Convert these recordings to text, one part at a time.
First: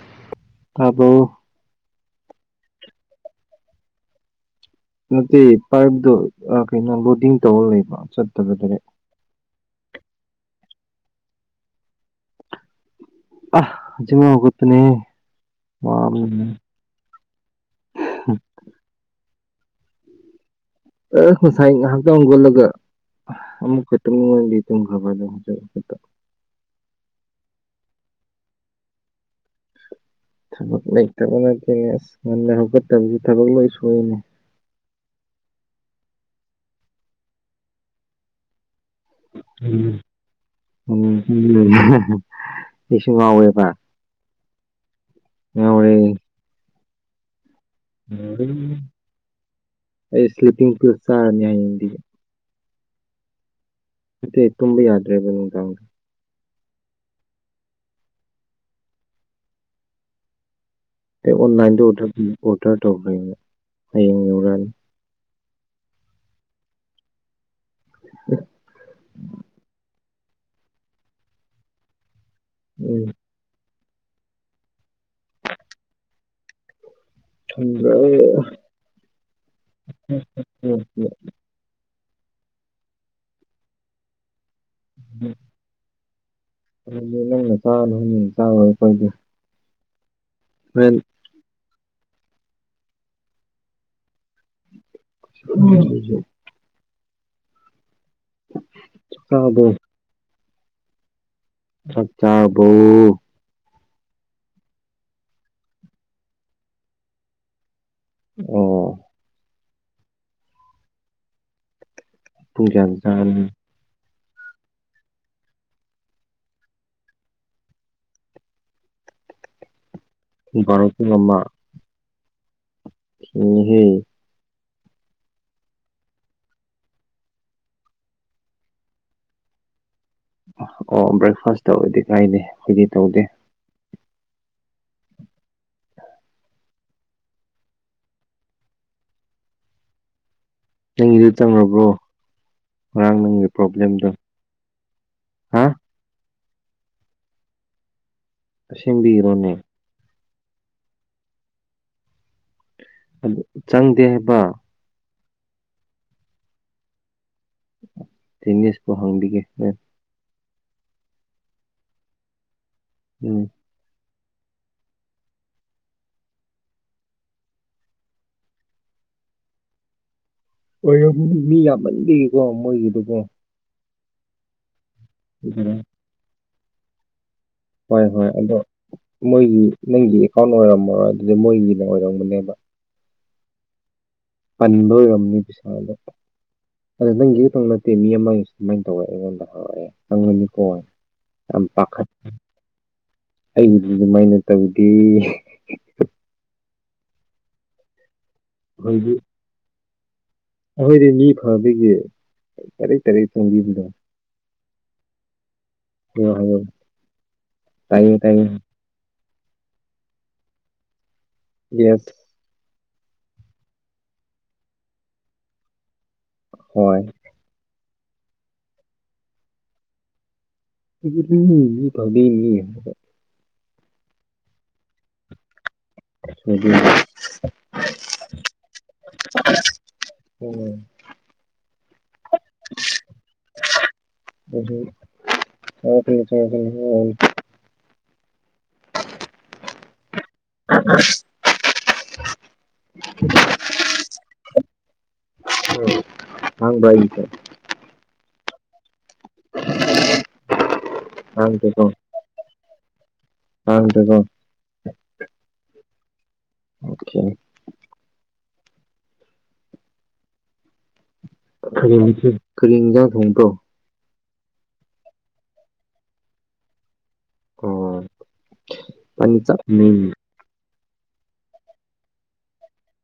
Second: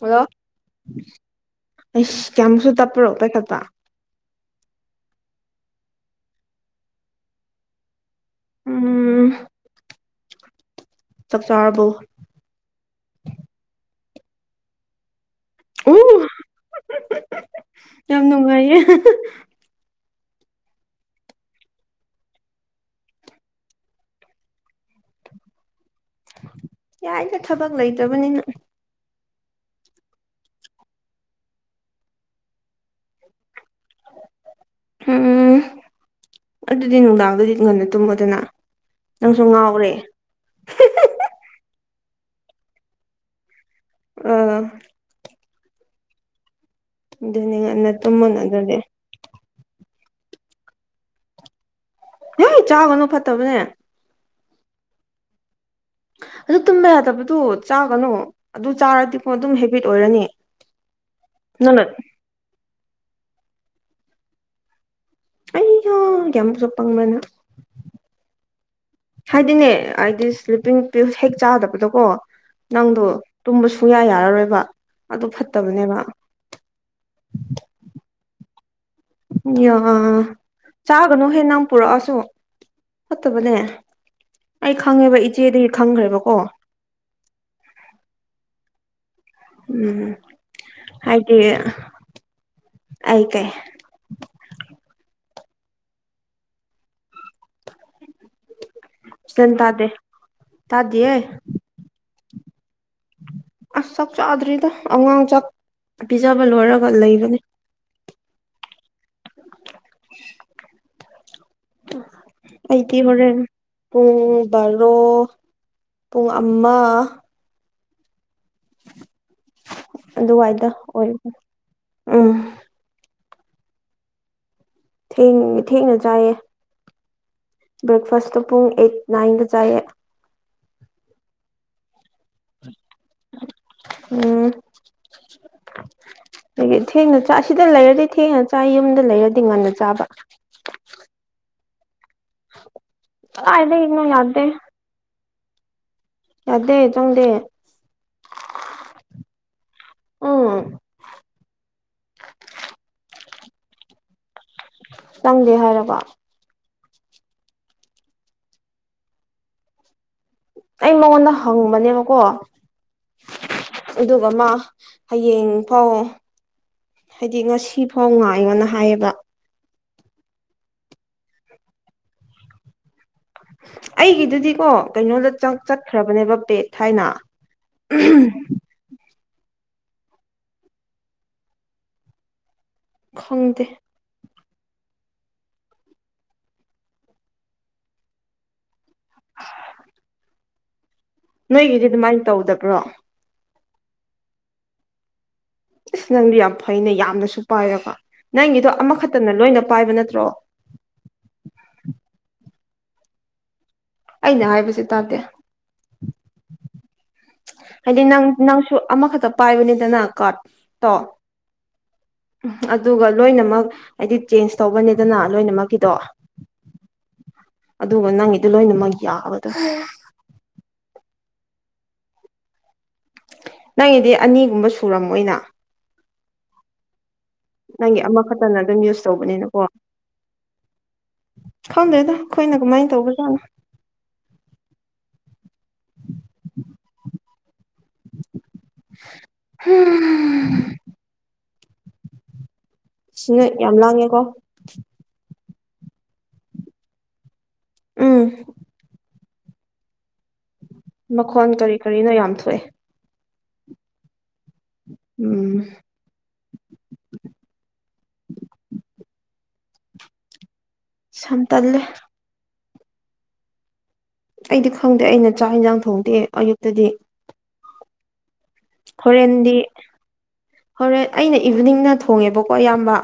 Hello ꯇꯥꯕꯣ ꯑꯩꯁ ꯀꯌꯥꯝꯁꯨ ꯇꯞꯄꯔꯣ ꯄꯥꯏꯈꯠꯄ ꯅꯠꯇꯦ ꯄꯥꯏꯕꯗꯨ ꯑ ꯀꯩꯅꯣ ꯂꯣꯗꯤꯡ ꯇꯧꯔ ꯂꯩꯕ ꯆꯠꯇꯕ ꯗꯔꯦꯛ ꯎꯝ ꯆꯥꯛ ꯆꯥꯔꯕꯣ ꯑ ꯖꯤꯃꯥ ꯍꯒꯠꯄꯅꯦ ꯎ [unintelligible] ꯌꯥꯝ ꯅꯨꯡꯉꯥꯏꯌꯦ ꯑ ꯉꯁꯥꯏ ꯉꯥꯏꯍꯥꯛꯇꯪ ꯍꯧꯒꯛꯂꯒ ꯑꯃꯨꯛꯀ ꯇꯨꯝꯅꯤꯡꯉꯗꯤ ꯇꯨꯝꯈ꯭ꯔꯕ ꯑꯗꯨ [unintelligible] ꯌꯥꯏꯗ ꯊꯕꯛ ꯂꯩꯇꯕꯅꯤꯅ ꯊꯕꯛ ꯂꯩꯇꯕ ꯅꯠꯇꯦ ꯑꯁ ꯉꯟꯅ ꯍꯧꯒꯠꯇꯕꯒꯤ ꯊꯕꯛ ꯂꯣꯏ ꯁꯣꯏꯅꯦ꯫ ꯎꯝ ꯑꯗꯨꯗꯤ ꯅꯨꯡꯗꯥꯡꯗꯗꯤ ꯉꯟꯅ ꯇꯨꯝꯃꯣꯗꯅ ꯅꯪꯁꯨ ꯉꯥꯎꯔꯦ ꯑꯩꯁꯨ ꯉꯥꯎꯋꯦꯕ ꯑ ꯉꯥꯎꯋꯦ ꯑꯗꯨꯅꯤ ꯉꯟꯅ ꯇꯨꯝꯃꯣꯅ ꯑꯗꯨꯗꯤ ꯑꯩ ꯁ꯭ꯂꯤꯞꯄꯤꯡ ꯄꯤꯜ ꯆꯔꯅꯤ ꯍꯥꯌꯦꯡꯗꯩ ꯏ ꯆꯥꯒꯅꯨ ꯐꯠꯇꯕꯅꯦ ꯅꯠꯇꯦ ꯇꯨꯝꯕ ꯌꯥꯗ꯭ꯔꯦꯕ ꯅꯨꯡꯗꯥꯡꯗ ꯑꯗꯨ ꯇꯨꯝꯕ ꯌꯥꯗꯕꯗꯨ ꯆꯥꯒꯅꯨ ꯑꯗꯨ ꯆꯥꯔꯗꯤꯀꯣ ꯑꯗꯨꯝ ꯍꯦꯕꯤꯠ ꯑꯣꯏꯔꯅꯤ꯫ ꯑꯩ ꯅꯪꯅ ꯑꯣꯟꯂꯥꯏꯟꯗꯨ ꯗ ꯎꯝ ꯑꯣꯗꯔ ꯇꯧꯈ꯭ꯔꯦꯅꯦ ꯍꯌꯦꯡ ꯌꯧꯔꯛꯑꯅꯤ꯫ ꯑꯩꯌꯥ ꯌꯥꯝꯁꯨ ꯄꯪꯕꯅ ꯍꯥꯏꯗꯤꯅꯦ ꯑꯩꯗꯤ ꯁ꯭ꯂꯤꯞꯄꯤꯡ ꯄꯤꯜ ꯍꯦꯛ ꯆꯥꯗꯕꯗꯣꯀꯣ ꯅꯪꯗꯣ ꯎꯝ ꯇꯨꯝꯕ ꯁꯨꯌꯥ ꯌꯥꯔꯔꯣꯏꯕ ꯑꯗꯨ ꯐꯠꯇꯕꯅꯦꯕ ꯈꯪꯗ꯭ꯔꯦ ꯑꯌꯥ ꯆꯥꯒꯅꯨ ꯍꯦ ꯅꯪ ꯄꯨꯔꯛꯑꯁꯨ ꯐꯠꯇꯕꯅꯦ ꯑꯩ ꯈꯪꯉꯦꯕ ꯏꯆꯦꯗꯒꯤ ꯈꯪꯈ꯭ꯔꯦꯕꯀꯣ [inaudible] ꯎꯝ ꯍꯣꯔꯦꯟ ꯇꯦ ꯑꯩ ꯀꯩ [unintelligible] ꯏꯁꯇꯟ ꯆꯥꯛꯗꯣ ꯇꯥꯗꯦ ꯇꯥꯗꯤꯌꯦ ꯆꯥꯛ ꯆꯔꯕꯣ ꯑꯁ ꯆꯥꯛ ꯆꯥꯗ꯭ꯔꯤꯗ ꯑꯉꯥꯡ ꯆꯥꯛ ꯄꯤꯖꯕ ꯂꯣꯏꯔꯒ ꯂꯩꯕꯅꯦ꯫ ꯑꯣ ꯄꯨꯡ ꯀꯌꯥꯗ ꯑꯩꯗꯤ ꯍꯣꯔꯦꯟ ꯆꯥꯒꯅꯤ ꯄꯨꯡ ꯕꯥꯔꯣ ꯄꯨꯡ ꯑꯃ ꯄꯨꯡ ꯑꯗꯨꯋꯥꯏꯗ ꯕꯥꯔꯣ ꯄꯨꯡ ꯑꯣꯏꯕꯅꯦ ꯑꯃ ꯎꯝ [unintelligible] ꯍꯦ ꯊꯦꯡ ꯊꯦꯡꯅ ꯆꯥꯏꯌꯦ ꯕ꯭ꯔꯦꯛꯐꯥꯁꯇꯣ ꯄꯨꯡ ꯑꯩꯠ ꯅꯥꯏꯟꯗ ꯆꯥꯏꯌꯦ꯫ ꯑꯣ ꯕ꯭ꯔꯦꯛꯐꯥꯁ ꯇꯧꯔꯗꯤ ꯀꯥꯏꯗꯦ ꯈꯣꯏꯗꯤ ꯇꯧꯗꯦ꯫ ꯎꯝ ꯑꯗꯒꯤ ꯊꯦꯡꯅ ꯆꯥ ꯁꯤꯗ ꯂꯩꯔꯗꯤ ꯊꯦꯡꯅ ꯆꯥꯏ ꯌꯨꯝꯗ ꯂꯩꯔꯗꯤ ꯉꯟꯅ ꯆꯥꯕ ꯅꯪꯒꯤꯗꯨ ꯇꯝꯔꯕ꯭ꯔꯣ ꯉꯔꯥꯡ ꯅꯪꯒꯤ ꯀꯗꯥꯏꯗꯒꯤꯅꯣ ꯄ꯭ꯔꯣꯕ꯭ꯂꯦꯝꯗꯣ ꯌꯥꯗꯦ ꯍꯥ ꯌꯥꯗꯦ ꯆꯪꯗꯦ ꯑꯁꯦꯝꯕꯤꯔꯣꯅꯦ ꯎꯝ ꯑꯗꯨ ꯆꯪꯗꯦ ꯍꯥꯏꯕ ꯆꯪꯗꯦ ꯍꯥꯏꯔꯕ ꯊꯤꯅꯤꯁꯄꯨ ꯍꯪꯕꯤꯒꯦ ꯅꯣꯏ ꯑꯩ ꯃꯉꯣꯟꯗ ꯍꯪꯕꯅꯦꯕꯀꯣ ꯎꯝ ꯑꯗꯨꯒ ꯃꯥ ꯍꯌꯦꯡ ꯐꯥꯎ ꯍꯥꯏꯗꯤ ꯉꯁꯤ ꯐꯥꯎ ꯉꯥꯏꯌꯣꯅ ꯍꯥꯏꯌꯦꯕ ꯑꯣꯏꯔꯕꯨꯗꯤ ꯃꯤ ꯌꯥꯝꯃꯟꯕꯒꯤꯀꯣ ꯃꯣꯏꯒꯤꯗꯨꯕꯣ ꯑꯩꯒꯤꯗꯨꯗꯤꯀꯣ ꯀꯩꯅꯣꯗ ꯆꯠ ꯆꯠꯈ꯭ꯔꯕꯅꯦꯕ ꯄꯦꯠ ꯍꯥꯏꯅ ꯍꯣꯏ ꯍꯣꯏ ꯑꯗꯣ ꯃꯣꯏꯒꯤ ꯅꯪꯒꯤ ꯑꯦꯀꯥꯎꯟ ꯑꯣꯏꯔꯝꯃꯔꯣ ꯑꯗꯨꯗ ꯃꯣꯏꯒꯤꯅ ꯑꯣꯏꯔꯝꯒꯅꯦꯕ ꯈꯪꯗꯦ ꯄꯟꯕ ꯑꯣꯏꯔꯝꯅꯤ ꯄꯩꯁꯥꯗꯣ ꯑꯗꯣ ꯅꯪꯒꯤꯗ ꯈꯛ ꯅꯠꯇꯦ ꯃꯤ ꯑꯃꯒꯤ ꯁꯨꯃꯥꯏꯟ ꯇꯧꯋꯦ ꯑꯩꯉꯣꯟꯗ ꯍꯪꯉꯛꯑꯦ ꯈꯪꯉꯅꯤꯀꯣ ꯌꯥꯝ ꯅꯣꯏꯒꯤꯗꯤ ꯄꯥꯈꯠ ꯑꯗꯨꯃꯥꯏꯅ ꯇꯧꯗꯕ꯭ꯔꯣ ꯑꯩꯒꯤꯗꯤ ꯑꯗꯨꯃꯥꯏꯅ ꯇꯧꯗꯦ ꯑꯁ ꯅꯪꯗꯤ ꯌꯥꯝ ꯐꯩꯅꯦ ꯌꯥꯝꯅꯁꯨ ꯄꯥꯏꯔꯀꯥ ꯅꯪꯒꯤꯗꯣ ꯑꯃꯈꯛꯇꯅ ꯂꯣꯏꯅ ꯄꯥꯏꯕ ꯅꯠꯇ꯭ꯔꯣ ꯑꯩꯈꯣꯏꯗꯤ ꯃꯤ ꯐꯕꯒꯤ ꯇꯔꯦꯠ ꯇꯔꯦꯠ ꯆꯪꯕꯤꯕꯗꯣ ꯑꯩꯅ ꯍꯥꯏꯕꯁꯦ ꯇꯥꯗꯦ [unintelligible] ꯍꯥꯏꯗꯤ ꯇꯥꯏꯌꯦ ꯅꯪ ꯇꯥꯏꯌꯦ ꯅꯪꯁꯨ ꯑꯃꯈꯛꯇ ꯄꯥꯏꯕꯅꯤꯗꯅ ꯀꯥ꯭ꯔꯗ ꯇꯣ ꯌꯦꯠ ꯎꯝ ꯑꯗꯨꯒ ꯂꯣꯏꯅꯃꯛ ꯍꯥꯏꯗꯤ ꯆꯦꯟꯖ ꯇꯧꯕꯅꯦꯗꯅ ꯂꯣꯏꯅꯃꯛꯀꯤꯗꯣ ꯍꯣꯏ ꯑꯗꯨꯒ ꯅꯪꯒꯤꯗꯤ ꯂꯣꯏꯅꯃꯛ ꯌꯥꯕꯗꯣ [unintelligible] ꯃꯤ [unintelligible] ꯅꯪꯒꯤꯗꯤ ꯑꯅꯤꯒꯨꯝꯕ ꯁꯨꯔꯝꯃꯣꯏꯅ ꯁꯨꯗꯦ ꯅꯪꯒꯤ ꯑꯃꯈꯥꯇꯅ ꯑꯗꯨꯝ ꯌꯨꯁ ꯇꯧꯕꯅꯤꯅꯀꯣ ꯑꯣꯝ ꯈꯪꯗꯦꯗ ꯑꯩꯈꯣꯏꯅ ꯀꯃꯥꯏꯟ ꯇꯧꯕꯖꯥꯠꯅꯣ [unintelligible] ꯍꯝ [unintelligible] ꯁꯤꯅꯦ ꯌꯥꯝ ꯂꯥꯡꯉꯦꯀꯣ ꯎꯝ ꯈꯪꯕ꯭ꯔꯥ ꯑꯩꯒꯤꯁꯦ ꯎꯝ [unintelligible] ꯃꯈꯣꯟ ꯀꯔꯤ ꯍꯥꯡꯗꯦꯀꯣ ꯀꯔꯤꯅꯣ ꯌꯥꯝ ꯊꯣꯛꯑꯦ [unintelligible] ꯎꯝ ꯑꯣꯈꯦ ꯁꯝ ꯇꯜꯂꯦ ꯀꯔꯤ [unintelligible] ꯀꯔꯤ ꯍꯤꯟꯖꯥꯡ ꯊꯣꯡꯕ꯭ꯔꯣ ꯑꯩꯗꯤ ꯈꯪꯗꯦ ꯑꯩꯅ ꯆꯥꯛ ꯍꯤꯟꯖꯥꯡ ꯊꯣꯡꯗꯦ ꯑꯌꯨꯛꯇꯗꯤ ꯑꯣ ꯄꯅꯤ ꯍꯣꯔꯦꯟꯗꯤ ꯆꯞ ꯎꯝ ꯍꯣꯔꯦꯟ ꯑꯩꯅ ꯏꯚꯤꯅꯤꯡꯅ ꯊꯣꯡꯉꯦꯕꯀꯣ ꯑꯌꯥꯝꯕ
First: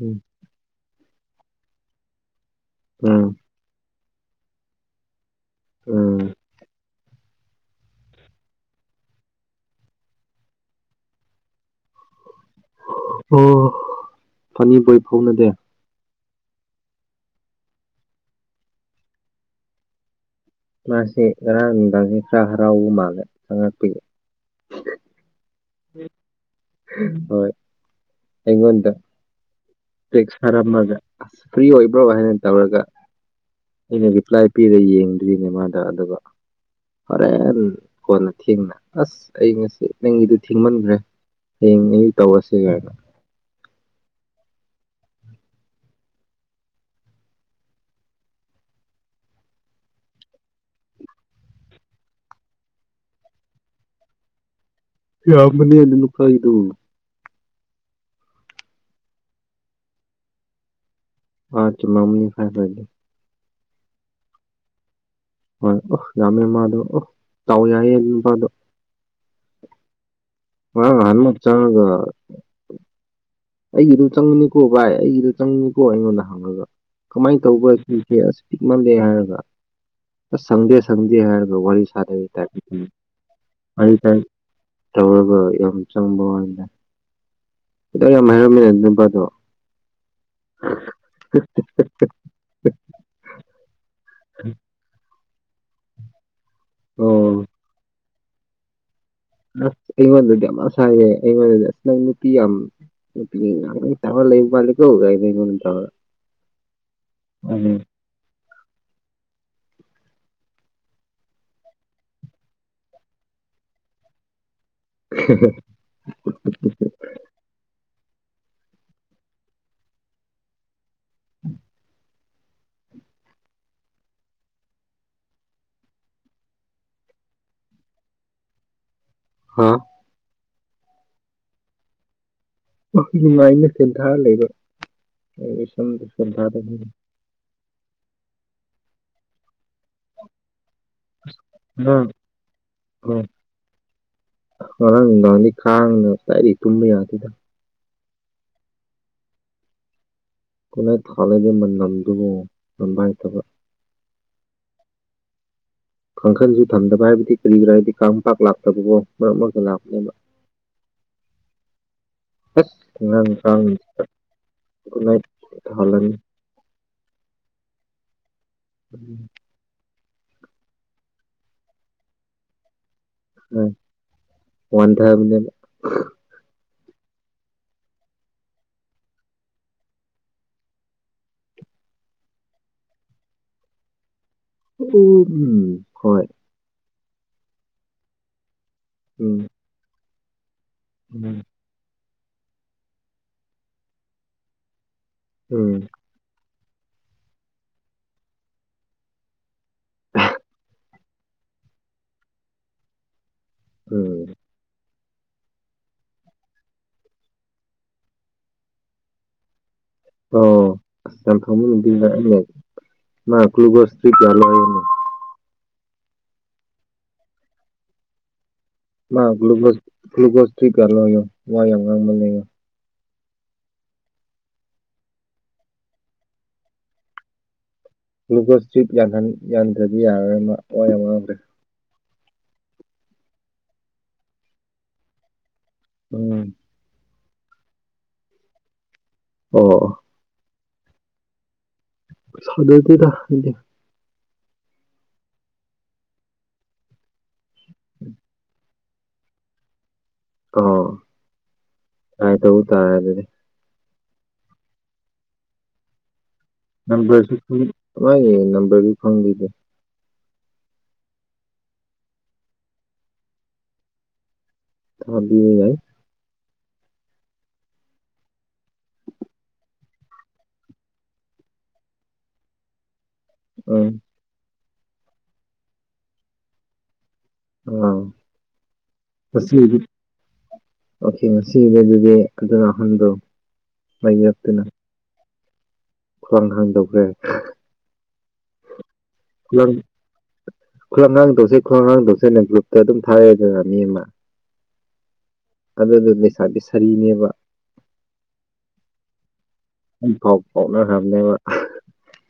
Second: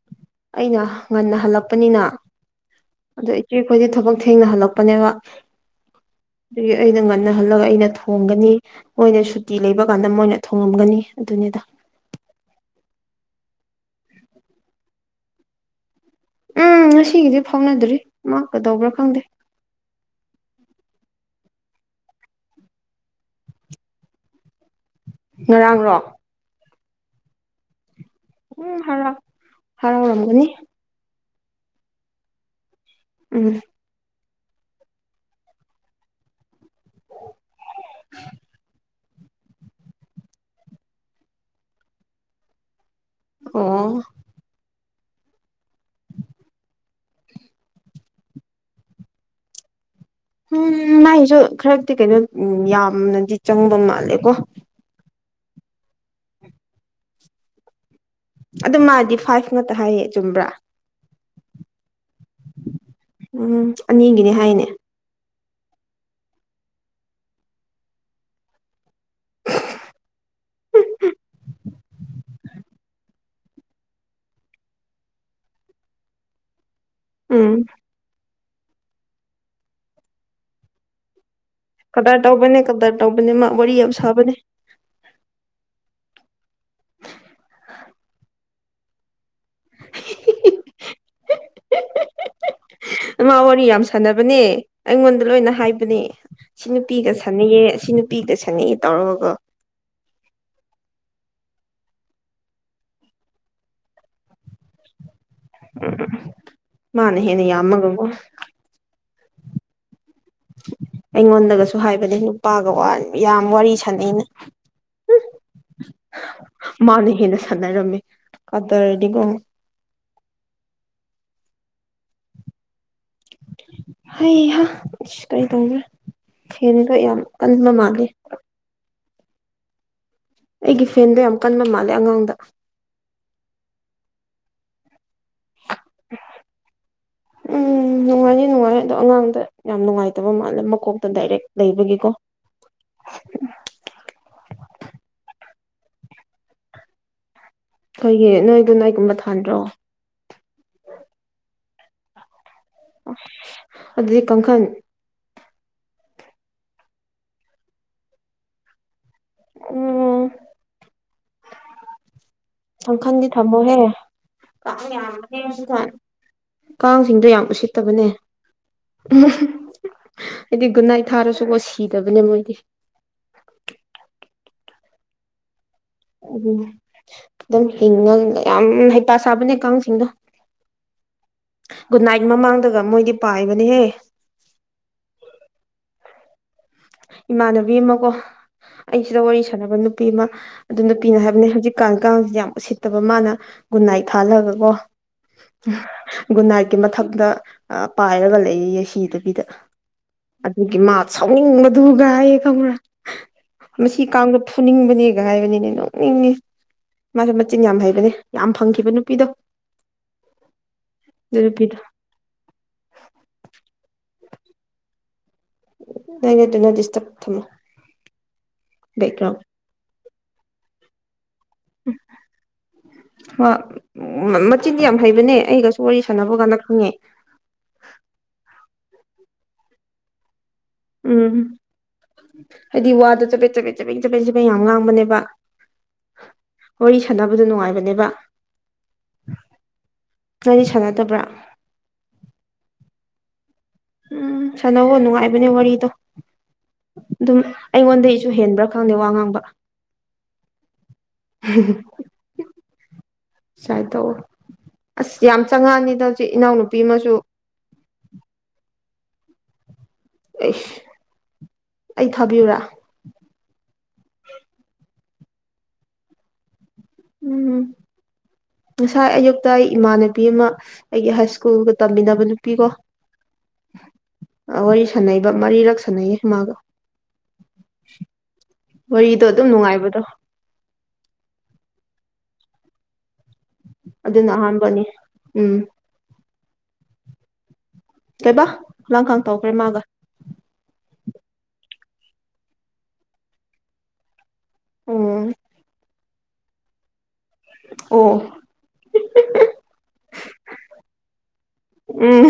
ꯎꯝ ꯑꯩꯅ ꯉꯟꯅ ꯍꯜꯂꯛꯄꯅꯤꯅ ꯑꯗꯨꯏ ꯎꯝ ꯏꯆ‌ꯦ ꯈꯣꯏꯗꯤ ꯊꯕꯛ ꯊꯦꯡꯅꯥ ꯍꯜꯂꯛꯄꯅꯦꯕ ꯑꯗꯨꯒꯤ ꯑꯩꯅ ꯉꯟ ꯉꯟꯅꯍꯜꯂꯒ ꯑꯩꯅ ꯊꯣꯡꯒꯅꯤ ꯃꯣꯏꯅ ꯁꯨꯇꯤ ꯂꯩꯕ ꯀꯥꯟꯗ ꯃꯣꯏꯅ ꯊꯣꯡꯉꯝꯒꯅꯤ ꯑꯗꯨꯅꯤꯗ ꯑꯣ ꯐꯅꯤꯕꯣꯏ ꯐꯥꯎꯅꯗꯦ ꯎꯝ ꯉꯁꯤꯒꯤꯗꯤ ꯐꯥꯎꯅꯗ꯭ꯔꯤ ꯃꯥꯀꯗꯧꯕ꯭ꯔꯥ ꯈꯪꯗꯦ ꯃꯥꯁꯤ ꯉꯔꯥꯡ ꯅꯨꯡꯗꯥꯡꯁꯤ ꯈꯔ ꯍꯔꯥꯎꯕ ꯃꯥꯜꯂꯦ ꯆꯪꯉꯛꯄꯒꯤ ꯉꯔꯥꯡꯔꯣ ꯍꯣꯏ ꯎꯝ ꯑꯩꯉꯣꯟꯗ ꯍꯔꯥꯎ ꯇ‌ꯦꯛꯁ ꯍꯔꯥꯎꯔꯝꯒꯅꯤ ꯊꯔꯝꯕꯗꯥ ꯑꯁ ꯐ꯭ꯔꯤ ꯑꯣꯏꯕ꯭ꯔꯣ ꯍꯥꯏꯅ ꯇꯧꯔꯒ ꯎꯝ ꯑꯩꯅ ꯔꯤꯄ꯭ꯂꯥꯏ ꯄꯤꯔ ꯌꯦꯡꯗ꯭ꯔꯤꯅꯦ ꯃꯥꯗ ꯑꯗꯨꯒ ꯍꯣꯔꯦꯟ ꯀꯣꯟꯅ ꯊꯦꯡꯅ ꯑꯁ ꯑꯩ ꯉꯁꯤ ꯅꯪꯒꯤꯗꯨ ꯊꯤꯡꯃꯟꯈ꯭ꯔꯦ ꯍꯌꯦꯛ ꯑꯌꯨꯛ ꯇꯧꯔꯁꯤ ꯀꯥꯏꯅꯥ ꯑꯣ [inaudible] ꯎꯝ ꯃꯥꯏꯁꯨ ꯈꯔꯗꯤ ꯀꯩꯅꯣ ꯌꯥꯝꯅꯗꯤ ꯆꯪꯕ ꯃꯥꯜꯂꯦꯀꯣ ꯌꯥꯝꯃꯅꯤꯅꯤꯅ [unintelligible] ꯈꯥꯏꯗꯨ ꯑꯗꯨ ꯃꯥꯗꯤ ꯐꯥꯏꯚ ꯉꯥꯛꯇ ꯍꯥꯏꯌꯦ ꯆꯨꯝꯕ꯭ꯔꯥ ꯍꫭꯏ ꯆꯨꯝꯃꯝꯅꯤ ꯐꯥꯏꯚ ꯑꫭꯏꯗꯤ ꯎꯝ ꯑꯅꯤꯒꯤꯅꯤ ꯍꯥꯏꯅꯦ ꯍꯣꯏ ꯑꯁ ꯌꯥꯝꯃꯦ ꯃꯥꯗꯣ ꯑ [unintelligible] ꯗꯥꯎ ꯌꯥꯏꯌꯦ ꯅꯨꯄꯥꯗꯣ ꯍ ꯍꯜꯃ [unintelligible] ꯆꯪꯉꯒ ꯑꯩꯒꯤꯗꯤ ꯆꯪꯉꯅꯤꯀꯣ ꯚꯥꯏ ꯑꯩꯒꯤꯗꯨ ꯆꯪꯅꯤꯀꯣ ꯑꯩꯉꯣꯟꯗ ꯍꯪꯉꯒ ꯀꯃꯥꯏꯅ ꯎꯝ ꯇꯧꯕ ꯄꯔꯤꯄ‌ꯦꯁ ꯄꯤꯛꯃꯜꯂ‌ꯣ ꯍꯥꯏꯔꯒ ꯁꯪꯗꯦ ꯁꯪꯗꯦ ꯍꯥꯏꯔ ꯋꯥꯔꯤ ꯀꯗꯔ ꯇꯧꯕꯅꯦ ꯀꯗꯔ ꯇꯧꯕꯅꯦ ꯃꯥ ꯋꯥꯔꯤ ꯌꯥꯝ ꯇ [unintelligible] ꯁꯥꯕꯅꯦ ꯇꯧꯒ ꯌꯥꯝ ꯆꯪꯕ ꯋꯅꯤꯗ ꯌꯥꯝ ꯍꯥꯏꯔꯝꯃ‌ꯦ ꯅꯨꯄꯥꯗꯣ ꯃꯥꯥ ꯋꯥꯔꯤ ꯌꯥꯝ ꯁꯥꯟꯅꯕꯅꯦ ꯑꯩꯉꯣꯟꯗ ꯂꯣꯏꯅ ꯍꯥꯏꯕꯅꯦ ꯁꯤ ꯅꯨꯄꯤꯒ ꯑꯣ ꯁꯥꯟꯅꯩꯌꯦ ꯁꯤ ꯅꯨꯄꯤꯒ ꯁꯥꯟꯅꯩꯌꯦ ꯇꯧꯔꯒꯀꫭ ꯑ ꯑꯩꯃꯗꯨꯗꯤꯃꯁꯥꯏꯦꯃ [unintelligible] ꯅꯪ ꯅꯨꯄꯤ ꯌꯥꯝ ꯇꯍ ꯂꯩ ꯃꯥꯀ [unintelligible] ꯊ ꯍꯣ [unintelligible] ꯑꯩꯉꯣꯟꯗꯒꯁꯨ ꯍꯥꯏꯕꯅꯦ ꯅꯨꯄꯥꯒ ꯌꯥꯝ ꯋꯥꯔꯤ ꯁꯥꯟꯅꯩꯩꯅ [inaudible] ꯃꯥꯅ ꯍꯦꯟꯅ ꯁꯥꯟꯅꯔꯝꯃꯤ ꯀꯗꯔꯗꯤꯀꫭ ꯎꯝ [unintelligible] ꯍꯩꯍꯥ ꯑꯁ ꯀꯔꯤ ꯇꯧꯗ꯭ꯔꯦ ꯐ‌ꯦꯟꯒ ꯌꯥꯝ ꯀꯟꯕ ꯃꯥꯜꯜꯡꯂꯤ ꯍꯥ ꯑꯩꯒꯤ ꯐꯦꯟꯗꯣ ꯌꯥꯝ ꯀꯟꯕ ꯃꯥꯜꯂꯦ ꯑꯉꯥꯡꯗ ꯃꯥꯏꯅ ꯁꯦꯟꯊꯥ ꯂꯩꯕ ꯑꯩ ꯁꫭꯝꯗ ꯁꯦꯟꯊꯥꯗ ꯎꯝ ꯅꯨꯡꯉꯥꯏꯗꯤ ꯅꯨꯡꯉꯥꯏꯌ‌ꯦ ꯑꯗꯣ ꯑꯉꯥꯡꯗ ꯌꯥꯝ ꯅꯨꯡꯉꯥꯏꯇꯕ ꯃꯥꯜꯂꯦ ꯃꯀꯣꯛ ꯎꯝ ꯎꯝ [unintelligible] ꯉꯔꯥꯡ ꯅꯨꯡꯗꯥꯡꯗꯤ ꯀꯥꯡꯅ ꯀꯥꯏꯗꯩ ꯇꯨꯝꯕ ꯌꯥꯗꯦꯗꯥ ꯀꯩꯒꯤ ꯅꯣꯏ ꯒꯨꯠꯅꯥꯏꯠꯒꯨꯝꯕ ꯊꯥꯟꯗ꯭ꯔꯣ ꯒꯨꯠꯅꯥꯏꯠ ꯊꯥꯜꯂ‌ꯦ ꯑꯗꯨ ꯃꯅꯝꯗꯨꯕꯨ ꯅꯝꯕꯍꯩꯇꯕꯥ ꯑꯗꯨꯗꯤ ꯀꯥꯡꯈꯟ ꯀꯥꯡꯈꯟꯁꯨ ꯊꯝꯗꯕ ꯍꯥꯏꯕꯗꯤ ꯀꯔꯤꯒꯤꯔꯥ ꯍꯥꯏꯗꯤ ꯀꯥꯡꯄꯥꯛ ꯂꯥꯛꯇꯕꯀꫭ ꯃꯔꯛ ꯃꯔꯛꯇ ꯂꯥꯛꯄꯅꯦꯕ ꯎꯝ ꯑꯁ ꯀꯥꯡꯈꯟꯗꯤ ꯑꯉꯥꯡ ꯀꯥꯡ ꯊꯝꯃꯣꯍꯦ ꯀꯥꯡ ꯀꯣꯏꯂꯥꯏ ꯌꯥꯝꯕꯅꯦ ꯊꯥꯜꯂꯅꯤ [unintelligible] ꯀꯥꯡꯁꯤꯡꯗꯣ ꯌꯥꯝ ꯎꯁꯤꯠꯇꯕꯅꯦ [unintelligible] ꯍꯥꯏꯗꯤ ꯒꯨꯠꯅꯥꯏ ꯊꯥꯔꯁꯨꯀꯣ ꯁꯤꯗꯕꯅꯦ ꯃꯣꯏꯗꯤ ꯑ ꯋꯥꯟꯗꯕꯅꯦꯕ ꯎꯝ ꯑꯗꯨꯝ ꯍꯤꯡꯉ ꯌꯥꯝ ꯍꯩꯄꯥ ꯁꯥꯕꯅꯦ ꯀꯥꯡꯁꯤꯡꯗꯣ ꯒꯨꯠ ꯅꯥꯏꯠ ꯃꯃꯥꯡꯗꯒ ꯃꯣꯏꯗꯤ ꯄꯥꯏꯕꯅꯦꯍꯦ [unintelligible] ꯍꯣꯏ ꯏꯃꯥꯟꯅꯕꯤ ꯑꯃ ꯀꯣ ꯑꯩꯁꯤꯗ ꯎꯝ ꯋꯥꯔꯤ ꯁꯥꯟꯅꯕ ꯅꯨꯄꯤ ꯑꯃ ꯑꯗꯨ ꯅꯨꯄꯤꯅ ꯎꯝ ꯍꯥꯏꯕꯅꯦ ꯍꯧꯖꯤꯛ ꯀꯥꯟ ꯀꯥꯡꯁꯤꯡꯁꯦ ꯌꯥꯝ ꯎꯁꯤꯠꯇꯕ ꯃꯥꯅ ꯒꯨꯠꯅꯥꯏ ꯊꯥꯜꯂꯒꯀꯣ ꯎꯝ ꯒꯨꯠ ꯅꯥꯏꯠꯀꯤ ꯃꯊꯛꯇ ꯄꯥꯏꯔꯒ ꯂꯩꯌꯦꯌꯦ ꯁꯤꯗꯕꯤꯗ ꯑꯗꯨꯒꯤ ꯃꯥꯥꯛ ꯁꯥꯎꯅꯤꯡꯕꯗꯨꯒꯥꯏꯌꯦ ꯈꯪꯕ꯭ꯔ ꯃꯁꯤ ꯎꯝ ꯀꯥꯡꯗꫭ ꯐꯨꯅꯤꯡꯕꯅꯦ ꯒ ꯍꯥꯏꯕꯅꯤꯅꯦ ꯅꯣꯡꯅꯤꯡꯉꯦ ꯃꯥꯁꯨ ꯃꯆꯤꯟ ꯌꯥꯝ ꯍꯩꯕꯅꯦ ꯌꯥꯝ ꯐꯪꯈꯤꯕ ꯅꯨꯄꯤꯗꯣ ꯑꯣ ꯑꯗꯨ ꯌꯥꯝ ꯅꯨꯄꯤꯗꯣ [unintelligible] ꯃꯥ ꯒ꯭ꯂꯨꯀꫭꯁꯇꯤ ꯀꯌꯥ ꯂꫭꯏꯔꯦꯅꯦ [unintelligible] ꯑꯗꯨꯅ ꯗꯤꯁꯇꯔꯕ [unintelligible] ꯃꯥ ꯕꯦꯛꯒ꯭ꯔꯥꯎꯟ ꯒ꯭ꯂꯨꯀꯣꯁ [unintelligible] ꯋꯥ ꯌꯥꯝ ꯉꯥꯡꯃꯜꯂꯦꯌꫭ ꯃꯆꯤꯟꯗꯤ ꯌꯥꯝ ꯍꯩꯕꯅꯦ ꯑꯩꯒꯁꯨ ꯋꯥꯔꯤ ꯁꯥꯟꯅꯕ ꯀꯥꯟꯗ ꯈꯪꯉꯦ ꯒ꯭ꯂꯨꯀꫭꯁ ꯗ꯭ꯔꯤꯞ ꯌꯥꯟꯍꯟ ꯌꯥꯟꯗ꯭ꯔꯗꯤ ꯌꯥꯔꯔꯣꯏ ꯃꯥ ꯋꯥ ꯌꯥꯝ ꯉꯥꯡꯈ꯭ꯔꯦ ꯎꯝ ꯍꯥꯏꯗꯤ ꯋꯥꯗꫭ ꯆꯕꯦꯠ ꯆꯄꯦꯠ ꯆꯄꯦꯠ ꯆꯄꯦꯠ ꯆꯠꯄꯦꯠ ꯌꯥꯝ ꯉꯥꯡꯕꯅꯦꯕ ꯎꯝ ꯋꯥꯔꯤ ꯁꯥꯟꯅꯕꯗ ꯅꯨꯡꯉꯥꯏꯕꯅꯦꯕ ꯑꯣ ꯅꯪꯗꯤ ꯁꯥꯟꯅꯗꯕ꯭ꯔ ꯁꯥꯟꯅꯗꯦꯗ ꯑꯩꯗꯤ ꯎꯝ ꯁꯥꯟꯅꯧꯋꫭ ꯅꯨꯡꯉꯥꯏꯕꯅꯦ ꯋꯥꯔꯤꯗꯣ ꯑꯗꯨꯝ ꯑꯩꯉꯣꯟꯗꯩꯁꯨ ꯍꯦꯟꯕ꯭ꯔ ꯈꯪꯗꯦ ꯋꯥ ꯉꯥꯡꯕ ꯑꯣ ꯇ꯭ꯔꯥꯏ ꯇꯧꯕ ꯇꯥꯔꯦ ꯑꯗꯨꯗꯤ ꯆꯥꯏ ꯇꯧ ꯑꯁ ꯌꯥꯝ ꯆꯪꯉꯛꯑꯅꯤꯗ ꯍꯧꯖꯤꯛ ꯏꯅꯥꯎ ꯅꯝꯕꯔꯖꯨ [unintelligible] ꯃꯥꯥꯏ ꯅꯝꯕꯔꯖꯨ [unintelligible] ꯑꯩꯁ ꯑꯩ ꯊꯥꯕꯤꯌꯨꯨꯔ ꯊꯥꯕꯤꯌꯨ ꯌꯥꯏ ꯎꯝ ꯉꯁꯥꯏ ꯑꯌꯨꯛꯇ ꯏꯃꯥꯟꯅꯕꯤ ꯑꯃ ꯑꯩꯒꯤ ꯍꯥꯏ ꯁ꯭ꯀꯨꯜꯒ ꯇꯝꯃꯤꯟꯅꯕ ꯅꯨꯄꯤꯀꫭ [unintelligible] ꯋꯥꯔꯤ ꯁꯥꯟꯅꯩꯕ ꯃꯔꯤꯔꯛ ꯁꯥꯟꯅꯩꯌꯦ ꯃꯥꯒ ꯑꯥ ꯋꯥꯔꯤꯗꯣ ꯑꯗꯨꯝ ꯉꯁꯤꯒꯤꯗꯤ ꯅꯨꯡꯉꯥꯏꯕꯗꯣ ꯑꯣꯀꯦ ꯉꯁꯤꯗꯤ ꯑꯗꯨꯗꯤ [unintelligible] ꯑꯗꯨꯅ ꯑꯍꯥꯟꯕꯅꯦ ꯎꯝ ꯈ꯭ꯋꯥꯡ ꯍꯥꯟ ꯇꯧꯈ꯭ꯔꯦ ꯀꯩꯕ ꯈꯨꯂꯥꯡꯈꯥꯡ ꯈꯨꯂꯪ [unintelligible] ꯒ꯭ꯔꯨꯞꯇ ꯑꯗꯨꯝ ꯊꯥꯏꯌꯦꯗꯅ ꯃꯤ ꯑꯃ ꯑꯣ ꯑꯗꯨꯗꯨ ꯂꯩꯁꯥꯕꯤ ꯁꯔꯤꯅꯦꯕ ꯑꯣ ꯑꯩ ꯄꯥꯎ ꯐꯥꯎꯅꯈ꯭ꯔꯕꯅꯦꯕ꯫ ꯎꯝ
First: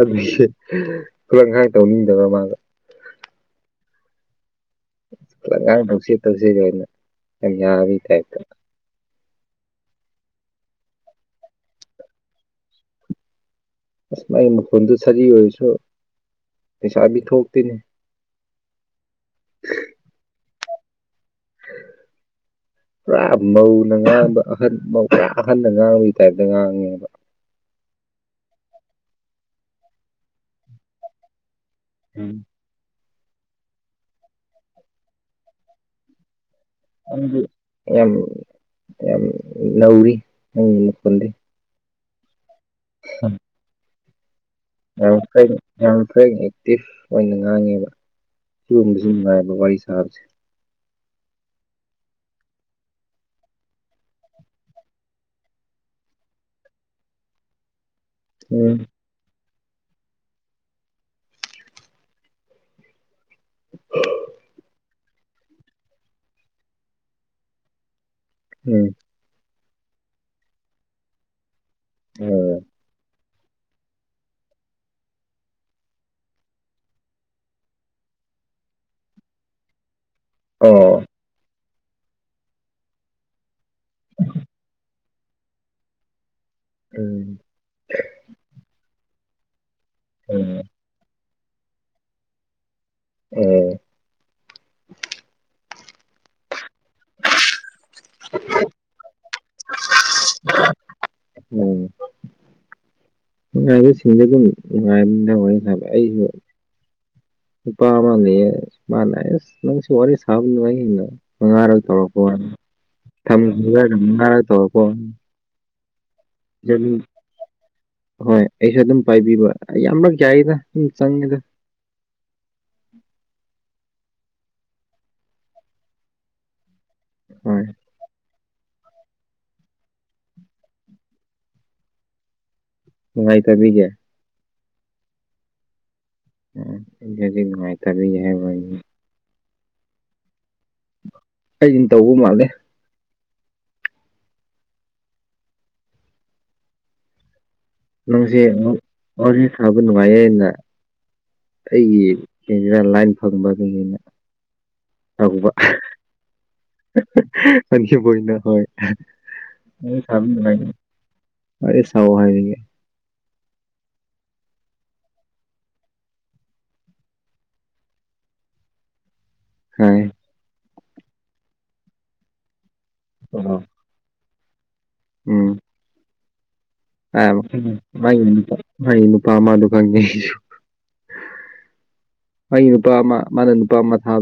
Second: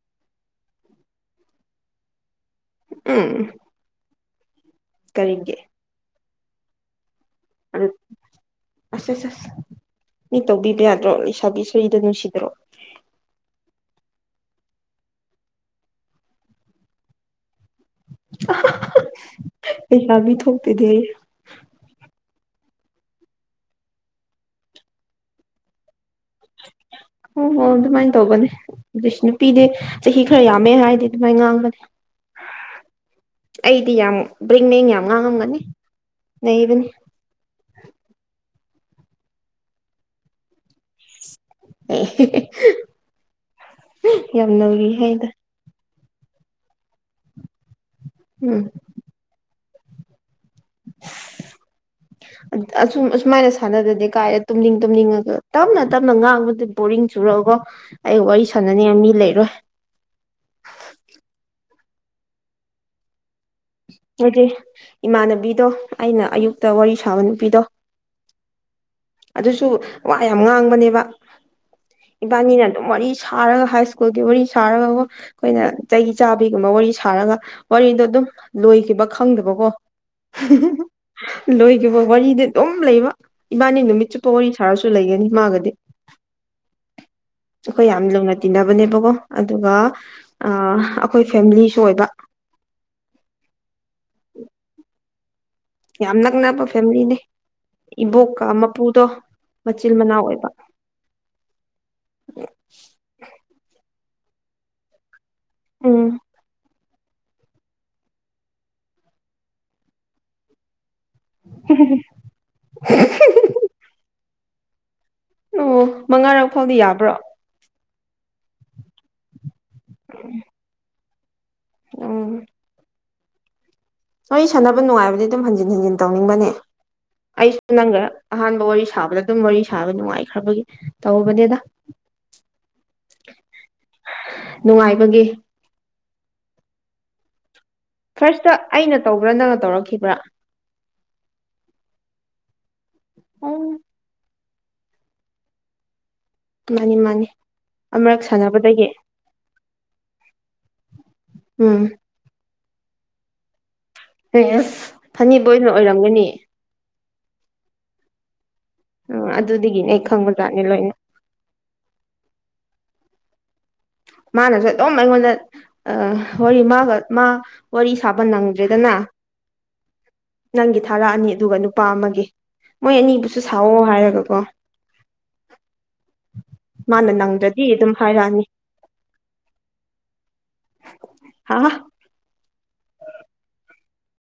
ꯑꯗꯨꯒꯤ ꯊꯕꯛ ꯏꯪꯈꯥꯡ ꯇꯧꯅꯤꯡꯗꯕ ꯃꯥꯒ꯫ ꯎꯝ ꯀꯔꯤꯒꯤ ꯂꯒꯥꯏ ꯇꯧꯁꯤ ꯇꯧꯁꯤ ꯒꯥꯏꯅ ꯑꯗꯨ ꯌꯥꯕꯩ ꯇꯏꯞꯇ꯫ ꯑꯁ ꯑꯁ ꯑꯁ ꯃꯤ ꯇꯧꯕꯤꯕ ꯌꯥꯗ꯭ꯔꯣ ꯏꯁꯥꯕꯤ ꯁꯔꯤꯗꯣ ꯅꯨꯡꯁꯤꯗ꯭ꯔꯣ꯫ ꯑꯁ ꯑꯩ ꯃꯈꯨꯜꯗꯨ ꯁꯖꯤ ꯑꯣꯏꯔꯁꯨ ꯄꯩꯁꯥꯕꯤ ꯊꯣꯛꯇꯦꯅꯦ꯫ [unintelligible] ꯂꯩꯁꯥꯕꯤ ꯊꯣꯛꯇꯦꯗꯦ꯫ [inaudible] ꯄꯨꯔꯥ ꯃꯧꯅ ꯉꯥꯡꯕ ꯑꯍꯟ ꯃꯧ ꯄꯨꯔꯥ ꯑꯍꯟꯅ ꯉꯥꯡꯕꯒꯤ ꯇꯥꯏꯞꯇ ꯉꯥꯡꯉꯦꯕ꯫ ꯍꯣ ꯍꯣꯏ ꯑꯗꯨꯃꯥꯏꯅꯦ ꯇꯧꯕꯅꯤ ꯑꯗꯨ ꯅꯨꯄꯤꯗꯤ ꯆꯍꯤ ꯈꯔ ꯌꯥꯝꯃꯦ ꯍꯥꯏꯔꯗꯤ ꯑꯗꯨꯃꯥꯏꯅ ꯉꯥꯡꯕꯅꯤ꯫ ꯎꯝ ꯑꯩꯗꯤ ꯌꯥꯝ ꯕ꯭ꯔꯦꯡ ꯕ꯭ꯔꯦꯡ ꯌꯥꯝ ꯉꯥꯡꯉꯝꯒꯅꯤ ꯅꯩꯕꯅꯤ꯫ ꯌꯥꯝ ꯌꯥꯝ ꯅꯧꯔꯤ ꯅꯪ ꯃꯈꯣꯟꯗꯤ꯫ [unintelligible] [unintelligible] ꯌꯥꯝ ꯅꯧꯔꯤ꯫ ꯌꯥꯝ ꯍꯥꯏꯗ ꯀꯩꯅ ꯌꯥꯝ ꯀꯩꯅ ꯑꯦꯛꯇꯤꯚ ꯑꯣꯏꯅ ꯉꯥꯡꯉꯦꯕ ꯎꯝ ꯁꯤꯒꯨꯝꯕꯁꯤ꯫ ꯅꯨꯡꯉꯥꯏꯕ ꯋꯥꯔꯤ ꯁꯥꯕꯁꯦ꯫ [unintelligible] ꯑꯁꯨꯝ ꯑꯁꯨꯃꯥꯏꯅ ꯁꯥꯟꯅꯗꯗꯤ ꯀꯥꯏ ꯇꯨꯝꯅꯤꯡ ꯇꯨꯝꯅꯤꯡꯉꯒ ꯇꯞꯅ ꯇꯞꯅ ꯉꯥꯡꯕꯗꯨ ꯄꯨꯔꯤꯡ ꯆꯨꯔꯑꯒ ꯑꯩ ꯋꯥꯔꯤ ꯎꯝ ꯁꯥꯟꯅꯅꯤꯡ ꯃꯤ ꯂꯩꯔꯣꯏ꯫ ꯍꯥꯏꯗꯤ ꯏꯃꯥꯟꯅꯕꯤꯗꯣ ꯑꯩꯅ ꯑꯌꯨꯛꯇ ꯋꯥꯔꯤ ꯁꯥꯕ ꯅꯨꯄꯤꯗꯣ꯫ ꯎꯝ ꯑꯗꯨꯁꯨ ꯋꯥ ꯌꯥꯝ ꯉꯥꯡꯕꯅꯦꯕ ꯎꯝ ꯏꯕꯥꯟꯅꯤꯅ ꯑꯗꯨꯝ ꯋꯥꯔꯤ ꯁꯥꯔꯒ ꯍꯥꯏ ꯁ꯭ꯀꯨꯜꯒꯤ ꯋꯥꯔꯤ ꯁꯥꯔꯒꯀꯣ꯫ ꯈꯣꯏꯅ ꯆꯍꯤ ꯆꯥꯕꯩꯒꯨꯝꯕ ꯋꯥꯔꯤ ꯁꯥꯔꯒ ꯋꯥꯔꯤꯗꯣ ꯑꯗꯨꯝ ꯂꯣꯏꯈꯤꯕ ꯈꯪꯗꯕꯀꯣ꯫ ꯑꯣ ꯂꯣꯏꯈꯤꯕ ꯋꯥꯔꯤꯗꯤ ꯑꯗꯨꯝ ꯂꯩꯕ ꯏꯕꯥꯟꯅꯤ ꯆꯨꯞꯄ ꯋꯥꯔꯤ ꯁꯥꯔꯁꯨ ꯂꯩꯒꯅꯤ ꯃꯥꯒꯗꯤ꯫ ꯎꯝ ꯑꯈꯣꯏ ꯌꯥꯝ ꯂꯨꯅ ꯇꯤꯟꯅꯕꯅꯦꯕꯀꯣ ꯑꯗꯨꯒ ꯎꯝ ꯑꯈꯣꯏ ꯐꯦꯃꯤꯂꯤꯁꯨ ꯑꯣꯏꯕ꯫ ꯎꯝ [inaudible] ꯌꯥꯝ ꯅꯛꯅꯕ ꯐꯦꯝꯂꯤꯅꯦ ꯏꯕꯣꯛꯀ ꯃꯄꯨꯗꯣ ꯃꯆꯤꯟ ꯃꯅꯥꯎ ꯑꯣꯏꯕ꯫ ꯎꯝ ꯅꯨꯡꯉꯥꯏꯕꯁꯤꯡꯁꯦ ꯑꯗꯨꯝ ꯅꯨꯡꯉꯥꯏꯕꯅꯤꯗ ꯋꯥꯔꯤ ꯁꯕꯗ ꯎꯝ ꯑꯩꯁꯨ, ꯅꯨꯄꯥ ꯑꯃ ꯂꯩꯌꯦ ꯃꯥꯅ ꯑꯁ ꯅꯪꯁꯨ ꯋꯥꯔꯤ ꯁꯥꯕ ꯅꯨꯡꯉꯥꯏꯌꯦꯅ꯫ ꯃꯉꯥꯔꯛ ꯇꯧꯔꯛꯄ ꯋꯥꯅꯤ ꯊꯝ ꯃꯉꯥꯔꯛ ꯇꯧꯔꯛꯄ ꯋꯥꯅꯤ꯫ ꯑꯣ ꯃꯉꯥꯔꯛ ꯐꯥꯎꯗꯤ ꯖꯔꯅꯤ ꯌꯥꯕ꯭ꯔꯣ? ꯍꯣꯏ ꯑꯩꯁꯨ ꯑꯗꯨꯝ ꯄꯥꯏꯕꯤꯕ ꯌꯥꯝꯔꯛ ꯌꯥꯏꯗ ꯑꯗꯨꯝ ꯆꯪꯉꯦꯗ꯫ ꯑꯣ꯫ ꯋꯥꯔꯤ ꯁꯥꯟꯅꯕ ꯅꯨꯡꯉꯥꯏꯕꯗꯤ ꯑꯗꯨꯝ ꯍꯟꯖꯤꯟ ꯍꯟꯖꯤꯟ ꯇꯧꯅꯤꯡꯕꯅꯦ ꯑꯩꯁꯨ ꯍꯣꯏ ꯅꯪꯒ ꯑꯍꯥꯟꯕ ꯋꯥꯔꯤ ꯁꯥꯕꯗ ꯑꯗꯨꯝ ꯋꯥꯔꯤ ꯁꯥꯕ ꯅꯨꯡꯉꯥꯏꯈ꯭ꯔꯕꯒꯤ ꯇꯧꯕꯅꯦꯗ꯫ ꯅꯨꯡꯉꯥꯏꯇꯗꯤꯒꯦ꯫ ꯅꯨꯡꯉꯥꯏꯕꯒꯤ꯫ [inaudible] ꯅꯨꯉꯥꯏ ꯐꯥꯔꯁꯇ ꯑꯩꯅ ꯇꯧꯕ꯭ꯔꯥ ꯅꯪꯅ ꯇꯧꯔꯛꯈꯤꯕ꯭ꯔꯥ ꯑꯩꯅ ꯇꯧꯕ ꯃꯥꯜꯂꯦ ꯑꯣ ꯃꯥꯅꯤ ꯃꯥꯅꯤ ꯑꯃꯔꯛ ꯅꯪꯁꯦ ꯑꯣ ꯁꯥꯟꯅꯕꯗꯒꯤ ꯋꯥꯔꯤ ꯁꯥꯕ ꯅꯨꯡꯉꯥꯏꯌꯦꯅ ꯎꯝ ꯑꯩꯒꯤ ꯁꯤꯅ ꯂꯥꯏꯟ ꯐꯪꯕ ꯑꯗꯨꯒꯤꯅꯦ ꯑꯦꯁ ꯐꯅꯤ ꯕꯣꯏꯅ ꯑꯣꯏꯔꯝꯒꯅꯤ ꯐꯅꯤ ꯕꯣꯏꯅ ꯍꯣꯏ ꯎꯝ ꯑꯗꯨꯗꯒꯤꯅꯦ ꯋꯥꯔꯤ ꯑꯩ ꯁꯥꯕ ꯈꯪꯕꯖꯥꯠꯅꯤ ꯅꯨꯉꯥꯏꯅꯤ ꯂꯣꯏꯅ ꯋꯥꯔꯤ ꯁꯥꯎꯑꯣ ꯍꯥꯏꯌꯦꯌꯦ ꯃꯥꯅꯁꯨ ꯑꯗꯨꯝ ꯑꯩꯉꯣꯟꯗ ꯑ ꯋꯥꯔꯤ ꯃꯥꯒ ꯃꯥ ꯋꯥꯔꯤ ꯁꯥꯕ ꯅꯪꯗ꯭ꯔꯦꯗꯅ ꯍꯩ ꯅꯪꯒꯤ ꯊꯥꯔꯑꯅꯤ ꯑꯗꯨꯒ ꯅꯨꯄꯥ ꯑꯃꯒꯤ ꯃꯣꯏ ꯑꯅꯤꯕꯨꯁꯨ ꯑꯣ ꯁꯥꯑꯣ ꯍꯥꯏꯔꯒꯀꯣ ꯎꯝ ꯃꯥꯅ ꯅꯪꯗ꯭ꯔꯗꯤ ꯑꯗꯨꯝ [inaudible] ꯃꯥꯒꯤ ꯍꯥꯏꯔꯛꯑꯅꯤ ꯅꯨꯄꯥ ꯃꯥꯒꯤ ꯅꯨꯄꯥ ꯑꯃꯗꯨ ꯈꯪꯗꯦ ꯑꯩꯁꯨ ꯍꯥ ꯃꯥꯒꯤ ꯅꯨꯄꯥ ꯑꯃ ꯃꯥꯅ ꯅꯨꯄꯥ ꯑꯃ ꯊꯥ